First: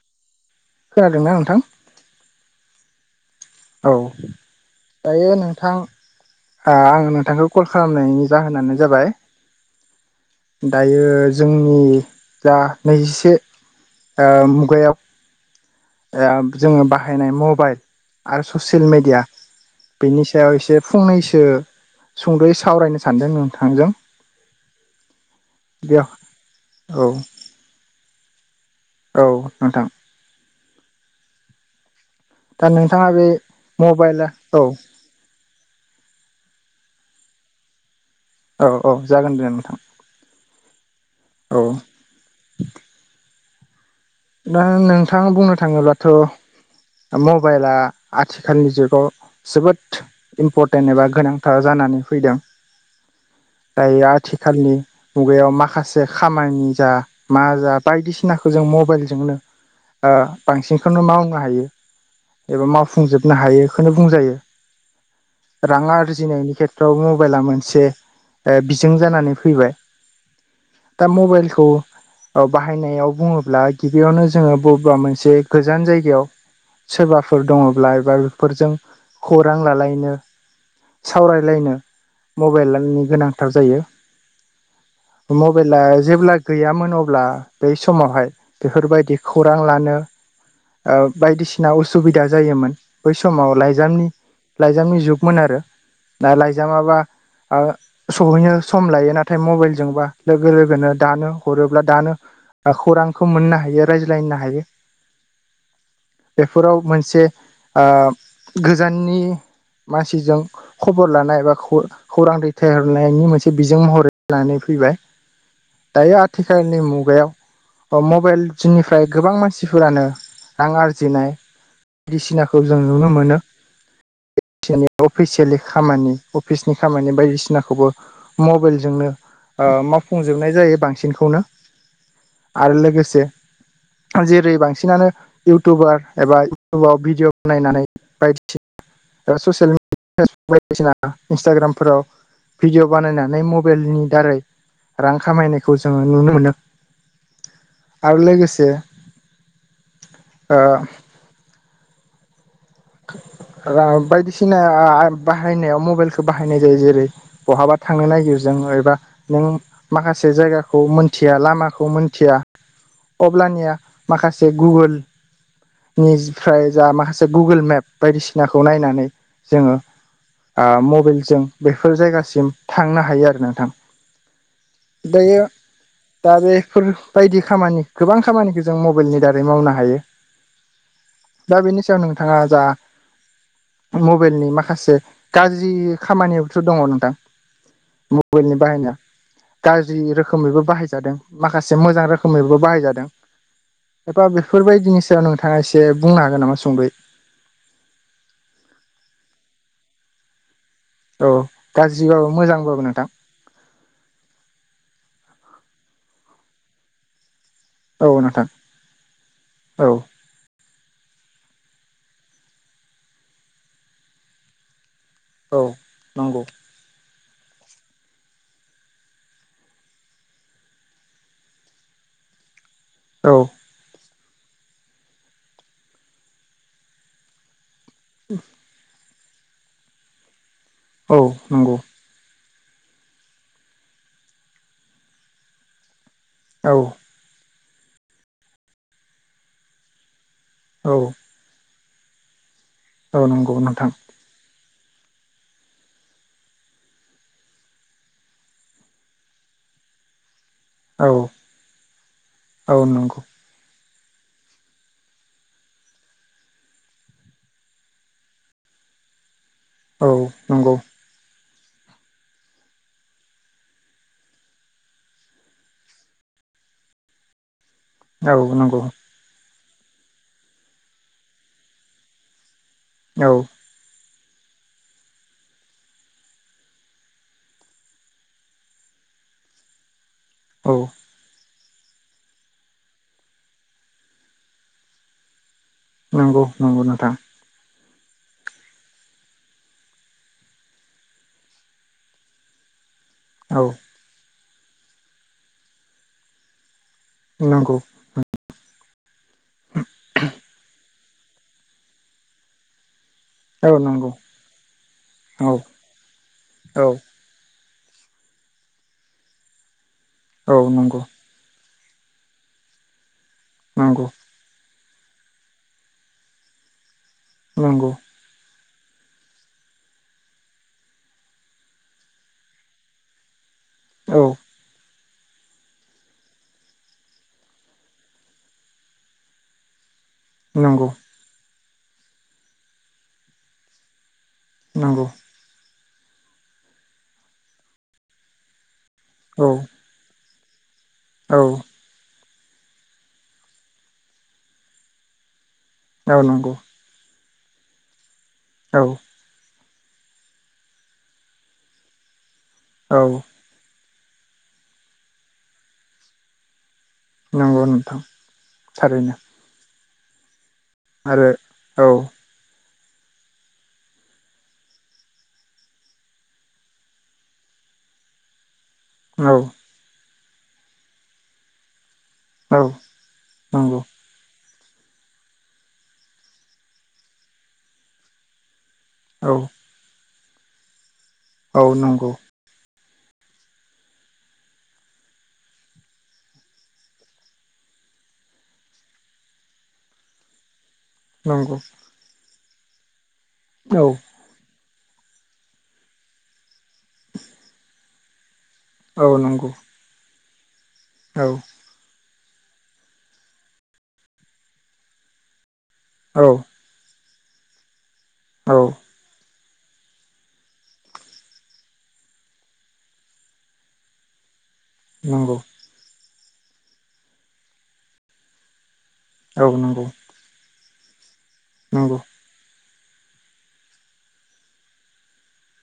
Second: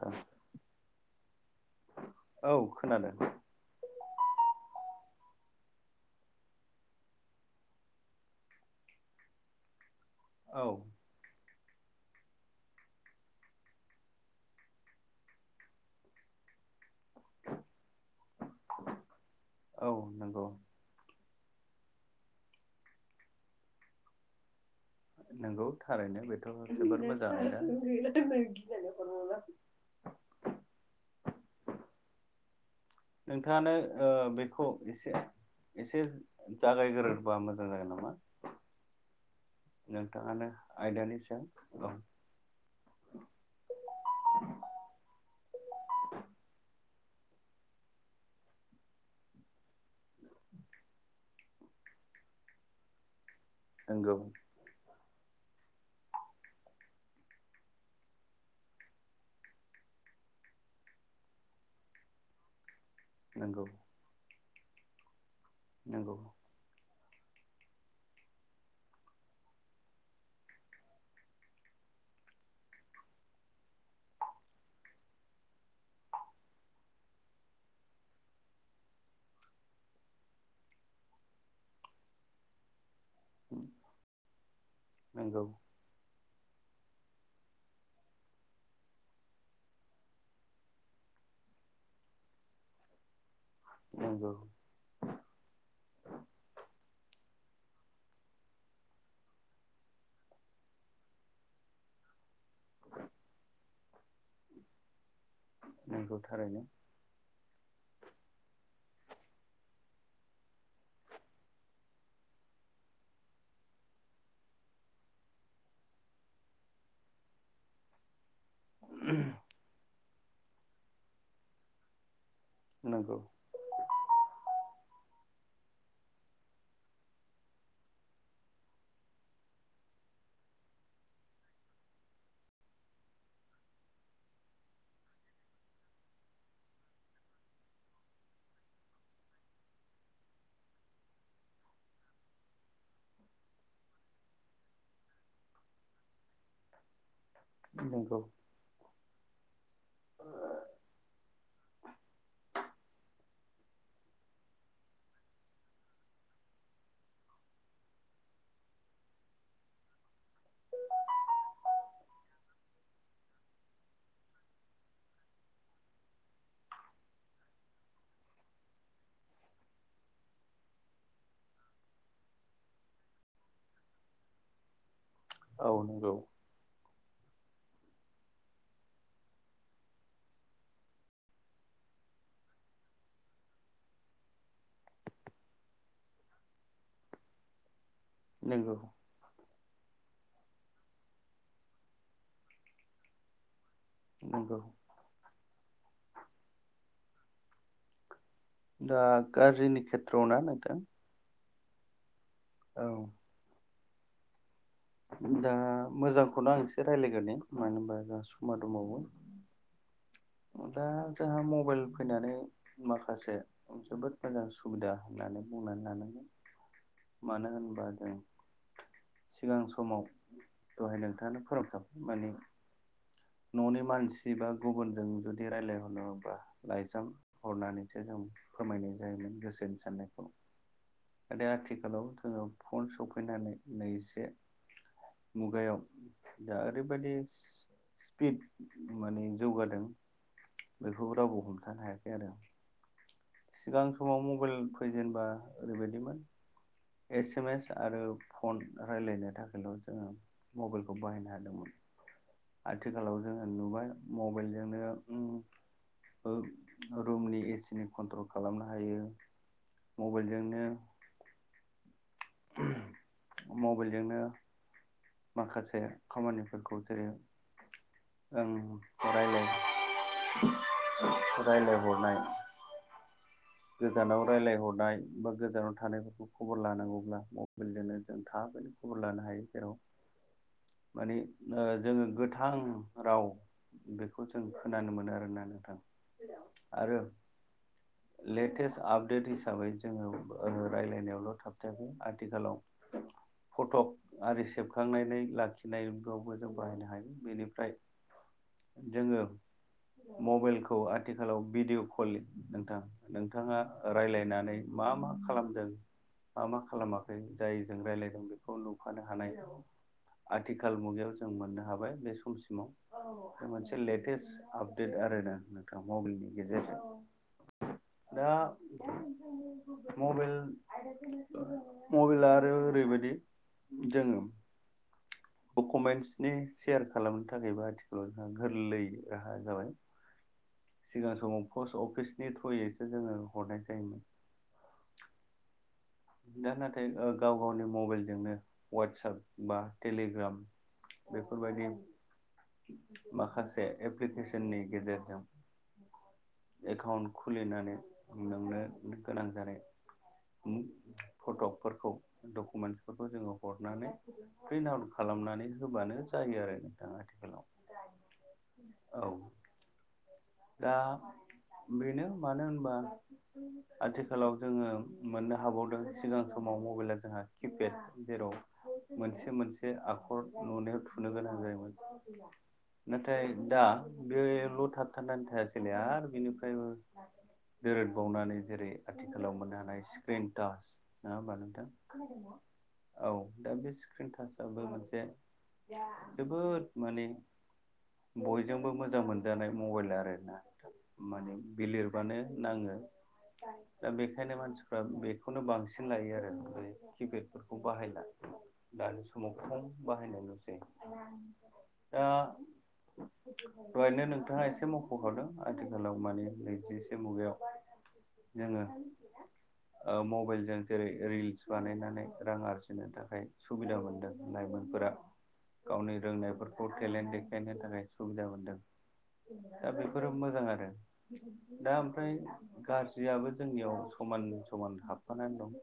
औ [inaudible] खोनादों ना नोंथां औ खोनादों औ दायो नोंथां आं नोंथांखौ कल खालामनायनि जाहोनानो जाबाय औ दायो जोंनि जा नैजिसे मुगायाव जोङो बाहायनाय मबाइल आरो ससियेल मेडिया औ बेनि नंगौ सायाव एसे फंनैसो सुंद'यै सावरायनो सानदों नोंथांजों नंगौ बेयाव थारैनो बेथ' औ जोबोर मोजां आयदा औ नोंथां दा नोंथाङा बे नोंथाङानो मबाइला औ बेखौ एसे एसे जागायगोरोबा मोजां जागोन नामा औ औ जागोन दे नोंथां नोंथाङानो आयदानि औ सायाव [unintelligible] दा नोंथां बुंनो थाङोबाथ' मबाइला आथिखालनि जुगाव जोबोद इम्परटेन्ट एबा गोनांथार जानानै फैदों दायो नंगौ आथिखालनि मुगायाव माखासे खामानि जा मा जा बायदिसिनाखौ जों मबाइलजों नो बांसिनखौनो मावनो हायो एबा मावफुंजोबनो नंगौ हायो बुंजायो रां नंगौ आरजिनायनि खे [unintelligible] मबाइला मोनसे बिजों जानानै फैबाय दा मबाइलखौ बाहायनायाव बुङोब्ला गिबियावनो जोङो बबेबा मोनसे गोजान जायगायाव सोरबाफोर दङब्ला एबा बेफोरजों खौरां लालायनो सावरायलायनो मबाइलनि गोनां [unintelligible] जायो नंगौ मबाइला जेब्ला गैयामोन अब्ला बै समावहाय बेफोरबायदि खौरां लानो बायदिसिना उसुबिदा जायोमोन बै समाव लाइजामनि नंगौ लाइजामनि जुगमोन आरो दा लाइजामाबा। सहैनो सम लायो नाथाय मबाइलजोंबा लोगो लोगोनो दानो हरोब्ला दानो। ओ खौरां हायो रायज्लायनो नंगौ थारैनो बेफोराव मोनसे गोजाननि मानसिजों खबर लानाय बा खौरां दैथायहरनायनि मोनसे बिजों महरै लानानै फैबाय। दायो आथिखालनि मुगायाव मबाइल जोंनिफ्राय गोबां मानसिफोरानो रां आरजिनाय। बायदिसिनाखौ जों नुनो नंगौ मोनो। अफिसियेलि खामानि अफिसनि खामानि बायदिसिनाखौबो। मबाइलजोंनो मावफुंजोबनाय जायो बांसिनखौनो आरो लोगोसे जेरै बांसिनानो। इउटुबार एबा इउटुबाव भिडिअ बानायनानै बायदिसिना ओ ससियेलि फेसबुक बायदिसिना इन्सटाग्रामफोराव भिडियअ बानायनानै मबाइलनि दारै रां खामायनायखौ जोङो नुनो मोनो नंगौ आरो लोगोसे ओ बायदिसिना बाहायनायाव मबाइलखौ बाहायनाय जायो जेरै बहाबा थांनो नागिर जों एबा नों माखासे जायगाखौ मोनथिया लामाखौ मोनथिया अब्लानिया माखासे गुगोलनिफ्राय जा माखासे। गुगोल मेप बायदिसिनाखौ नायनानै जोङो। ओ मबाइेलजों बेफोर जायगासिम थांनो हायो आरो नोंथां। दायो औ नंगौ दा बेफोर। बायदि खामानि गोबां खामानिखौ जों मबाइलनि दारै मावनो हायो। दा बेनि सायाव नोंथाङा जा। मबाइलनि माखासे गाज्रि खामानियावथ' दङ नोंथां। बेलनि नंगौ बाहायनाया गाज्रि रोखोमैबो बाहायजादों माखासे मोजां रोखोमैबो बाहायजादों। एबा नंगौ बेफोरबायदिनि सायाव नोंथाङा एसे बुंनो हागोन नामा सुंदयै दा गाज्रिनि खेथ्रआवना नोंथां। औ गाज्रिबाबो मोजांबाबो औ नोंथां। दा मोजांखौनो आं एसे रायज्लायग्रोनि मानो होनबा औ जोंहा नोंथां समा दंबावो। औ। दा जोंहा मबाइल फैनानै माखासे जोबोद मोजां सुबिदा होननानै औ बुंनानै लानांगोन नंगौ मानो होनबा जों। सिगां समाव दहाय नोंथाङानो फोरोंथाब माने औ। न'नि मानसि बा गुबुनजों जुदि रायज्लायहरनो अब्ला लाइजाम हरनानै। से जों फोरमायनाय जायोमोन गोसोनि साननायखौ औ नाथाय नंगौ आथिखालाव जोङो। फन सफैनानै नैसे मुगायाव दा औ ओरै बायदि स्पिड माने जौगादों औ बेखौबो रावबो हमथानो हायाखै आरो आं औ नंगौ सिगां नोंथां समाव मबाइल फैजेनबा ओरैबायदिमोन एस एम एस आरो फन रायलायनो थाखायल' जोङो। मबाइलखौ औ बाहायनो हादोंमोन औ आथिखालाव नंगौ जोङो। नुबाय मबाइलजोंनो रुमनि एसिनि। कन्ट्रल खालामनो हायो औ मबाइलजोंनो। नंगौ मबेलजोंनो माखासे खामानिफोरखौ जेरै औ ओं नंगौ रायलाय रायलायहरनाय औ गोजानाव रायजलायहरनाय बा गोजानाव थानायफोरखौ खबर लानांगौब्ला मबाइलजोंनो जों थाबैनो खबर लानो हायो जेराव औ माने ओ जोङो गोथां राव बेखौ जों खोनानो मोनो आरोना नोंथां नंगौ नंगौ आरो नोंथां लेटेस्ट आपडेट हिसाबै जोङो रायलायनायावल' थाबथायाखै आथिखालाव औ फटक आरि सेबखांनानै लाखिनायावबो जों बाहायनो हायो बेनिफ्राय नंगौ जोङो मबाइलखौ आथिखालाव भिडिअ' कलि नोंथां नोंथाङा औ नंगौ रायलायनानै मा मा औ खालामदों मा मा औ खालामाखै जाय जों रायज्लायदों बेखौ नुफानो हानाय औ आथिखाल नंगौ मुगायाव जों मोननो हाबाय बे समसिमाव बे मोनसे नंगौ लेटेस्ट आपडेट आर ना नोंथाङा मबाइलनि गेजेरजों [unintelligible] नंगौ। दा मबेल मबेला आरो ओरैबायदि जोङो औ डकुमेन्टसनि सेयार खालामनो थाखायबो आथिखालाव जोंहा गोरलै राहा जाबाय नंगौ जो समाव पस्ट अफिसनि थ्रयैसो जोङो हरनाय जायोमोन। नंगौ दा नाथाय ओ गाव गावनि मबाइलजोंनो वाट्सप औ बा टेलिग्राम बेफोर औ बायदि माखासे एप्लिकेसननि गेजेरजों औ नंगौ। एकाउन्ट खुलिनानै नोंनो औ गोनां जानाय फट'फोरखौ डकुमेन्टफोरखौ औ जोङो हरनानै प्रिन्ट आउट खालामनानै होबानो जायो आरो नोंथाङा नंगौ नोंथां थारैनो। दा आरो औ बेनो मानो होनबा आथिखालाव जोङो मोननो हाबावदों सिगां समाव मबाइला जोंहा किपेड जेराव मोनसे औ मोनसे आखर नुनायाव थुनो गोनां जायोमोन। औ नाथाय दा नंगौ बेल' था थथान्नानै थायासैलै आरो बिनिफ्रायबो दोरदबावनानै जेरै औ आथिखालाव मोननो हानाय स्क्रिनटाच नङा होमबा औ नोंथां? नंगौ औ दा बे स्क्रिन टाचाबबो मोनसे जोबोद माने बयजोंबो मोजां मोनजानाय मबाइल आरोना माने नंगौ बिलिरबानो नाङो औ दा बे बेखायनो मानसिफ्रा बेखौनो बांसिन लायो आरो किपेडफोरखौ बाहायला दानि औ समाव नंगौ खम बाहायनाय नुसै औ दा बेहायनो नोंथाङा एसे मख'खादों। आथिखालाव औ मानि नैजिसे मुगायाव औ जोङो ओ मबाइलजों जेरै रिल्स बानायनानै रां आरजिनो थाखाय सुबिदा मोनदों लाइमोनफोरा नंगौ। गावनि रोंनायफोरखौ टेलेन्ट देखायनो थाखाय सुबिदा मोनदों। औ दा नंगौ बेफोरो मोजां आरो दा नंगौ ओमफ्राय गाज्रियाबो जोंनियाव समान समान हाबफानानै दं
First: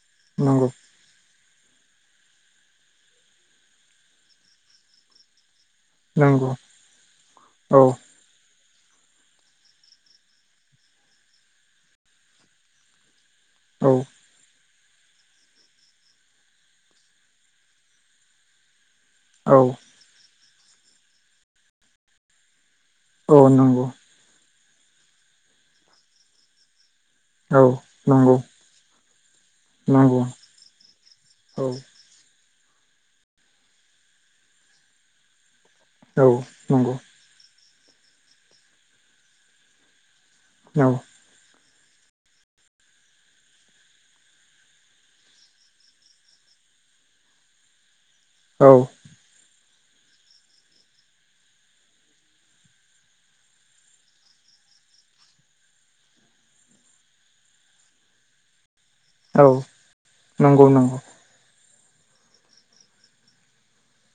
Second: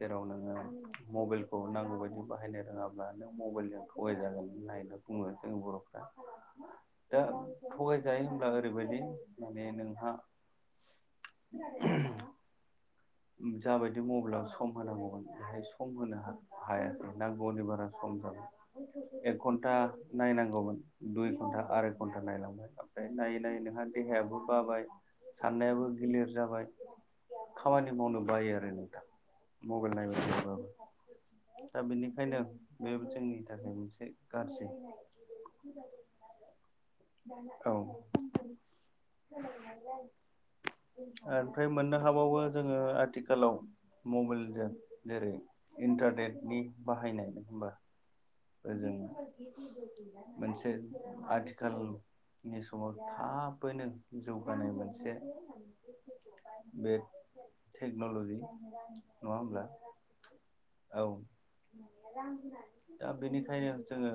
जेराव नोङो नंगौ मबाइल बे नांगौ बायदि बाहायनो रोङाब्ला नों मबाइलजों थगाय जागोन होननायनानै बुङो जोंनि बर' नंगौ दा औ थगाय जायोब्ला ओरैबायदि माने नोंहा औ जाबायदि मबाइलावसो सम होनांगौमोन बेहाय सम होनो हायासै नांगौनि बारा सम जाबाय एक औ घन्टा नायनांगौमोन दुइ घन्टा आराय घन्टा नायलांबाय आं ओमफ्राय औ नायै नायै नंगौ नोंहा देहायाबो बाबाय साननायाबो गिलिर जाबाय औ खामानि मावनो नंगौ बायो आरो नों दा मबाइल नंगौ नायबायबाबो औ दा बेनिखायनो बे जोंनि थाखाय मोनसे गाज्रि औ नंगौ। औ औ ओमफ्राय मोननो हाबावो जोङो आथिखालाव मबाइलजों जेरै इन्टारनेटनि बाहायनाय नङा होनबा? औ ओजों मोनसे आथिखाल नि समाव थाबैनो जौगानाय मोनसे बे टेक्न'ल'जि नङा औ होमब्ला नंगौ नंगौ औ दा बेनिखायनो जोङो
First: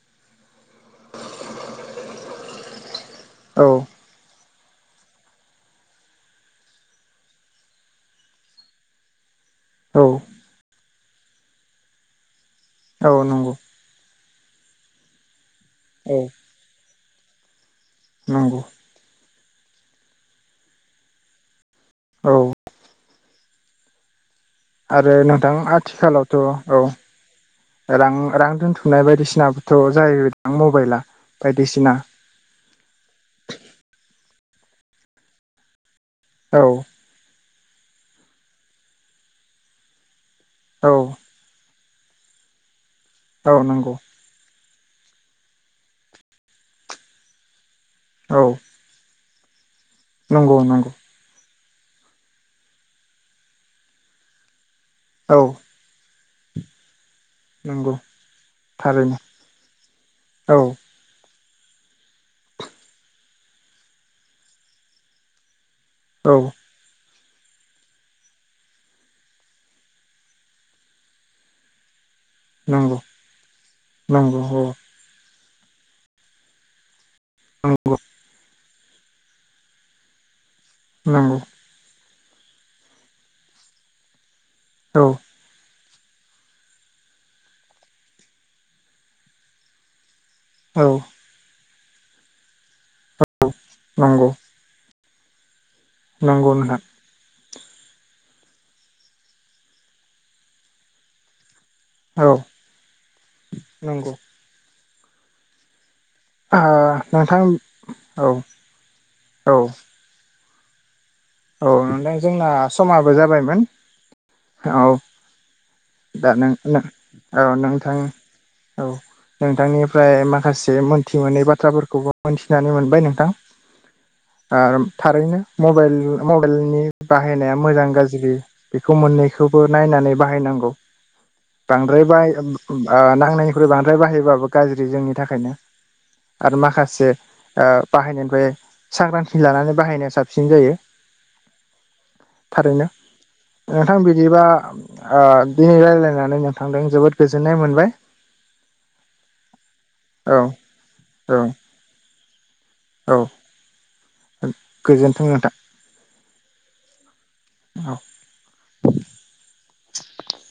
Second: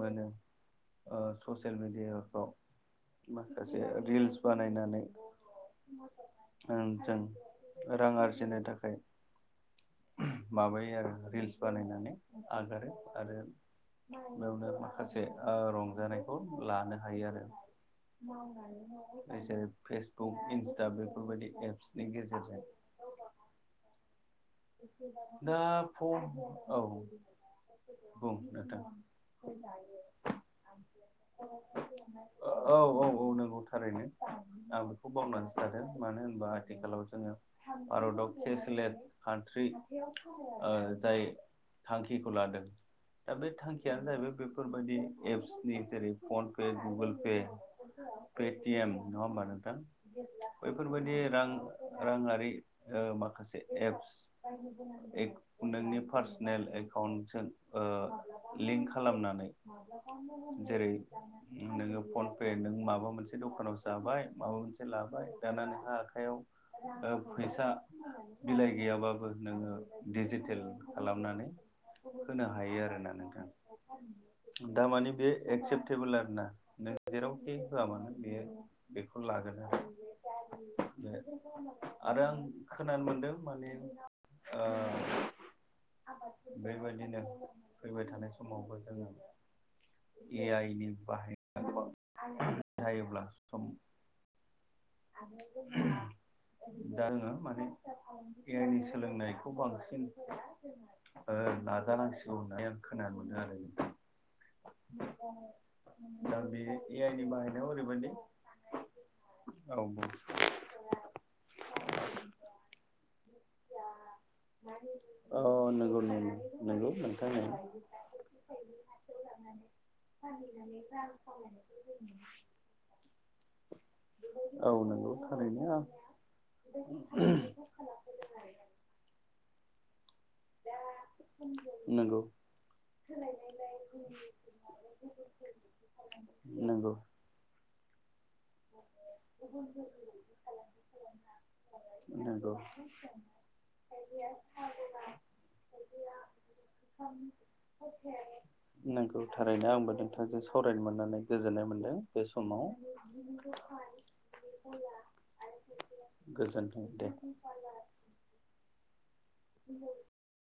मोनो ओ ससियेल मेडियाफ्राव औ माखासे रिल्स बानायनानै जों रां आरजिनो थाखाय औ माबायो आरो रिल्स बानायनानै आगारो औ आरो नंगौ बेयावनो माखासे ओ औ रंजानायखौ लानो हायो आरो नंगौ जेरै फेसबुक इन्स्टा बेफोरबायदि एप्सनि औ गेजेरजों आरो नोंथां दा फम आथिखालावथ' औ रां बुं रां नोंथां दोनथुमनाय बायदिसिनाबोथ' जायो नोंथां मबाइला बायदिसिना औ औ औ नंगौ थारैनो आं बेखौ बावनानै थादों मानो होन- बा औ आथिखालाव जोङो भारताव केसलेस कान्ट्रि ओ औ जाय थांखिखौ लादों दा बे औ नंगौ थांखियानो जाहैबाय बे बेफोरबायदि एप्सनि जेरै फनपे गुगोल पे औ पेटिएम नङा होमबा नोंथां नंगौ नंगौ बैफोरबायदि रां राङारि माखासे एप्स ए औ नोंनि पार्सनेल एकाउन्टजों ओ नंगौ लिंक थारैनो खालामनानै औ जेरै नोङो फनपे नों माबा मोनसे दखानाव जाबाय माबा मोनसे लाबाय दाना नोंहा औ आखायाव फैसा बिलाइ गैयाबा नोङो डिजिटेल खालामनानै होनो हायो नंगौ आरोना नोंथां नंगौ औ दामाने बे एक्सेप्टेबोल आरो ना नों जेरावखि होआ मानो बेयो बेखौ लागोन आरो नंगौ आरो आं खोनानो मोनदों माने ओ औ बेबायदिनो फैबाय थानाय समावबो जोङो ए आइ नि औ बाहायनाया गोबां जायोब्ला सम नंगौ आरो नंगौ नोंथां दा जोङो माने ए आइ नि सोलोंनायखौ बांसिन ओ औ नाजानांसिगौ होननानै आं खोनानो मोनदों आरो नंगौ दा ओ बे ए आइ नि नोंथां बाहायनायाव ओरैबायदि औ औ औ औ नोंथां जोंना समाबो जाबायमोन औ औ नंगौ दा नों नों नंगौ नोंथां औ होननाया नोंथां औ नोंथांनिफ्राय माखासे मोनथि मोनै बाथ्राफोरखौबो मोनथिनानै मोनबाय नोंथां औ आरो नंगौ थारैनो आं मबाइलनि मबाइलनि बाहायनाया मोजां गाज्रि गाज्रि बेखौ मोननैखौबो नायनानै बाहायनांगौ। बांद्राय बा नंगौ ओ नांनायनिख्रुइ बांद्राय बाहायोबाबो गाज्रि जोंनि थाखायनो आरो नंगौ माखासे बाहायनायनिफ्राय सांग्रांथि लानानै बाहायनाया साबसिन जायो नंगौ थारैनो नोंथां बिदिबा ओ दिनै रायज्लायनानै नों- जोबोद गोजोननाय मोनबाय। नोंगौ थारैनो आंबो औ नोंथांजों सावरायनो मोननानै औ गोजोननाय मोनदों बे समाव औ गोजोनथों नोंथां। गोजोनथों दे। औ द [unintelligible]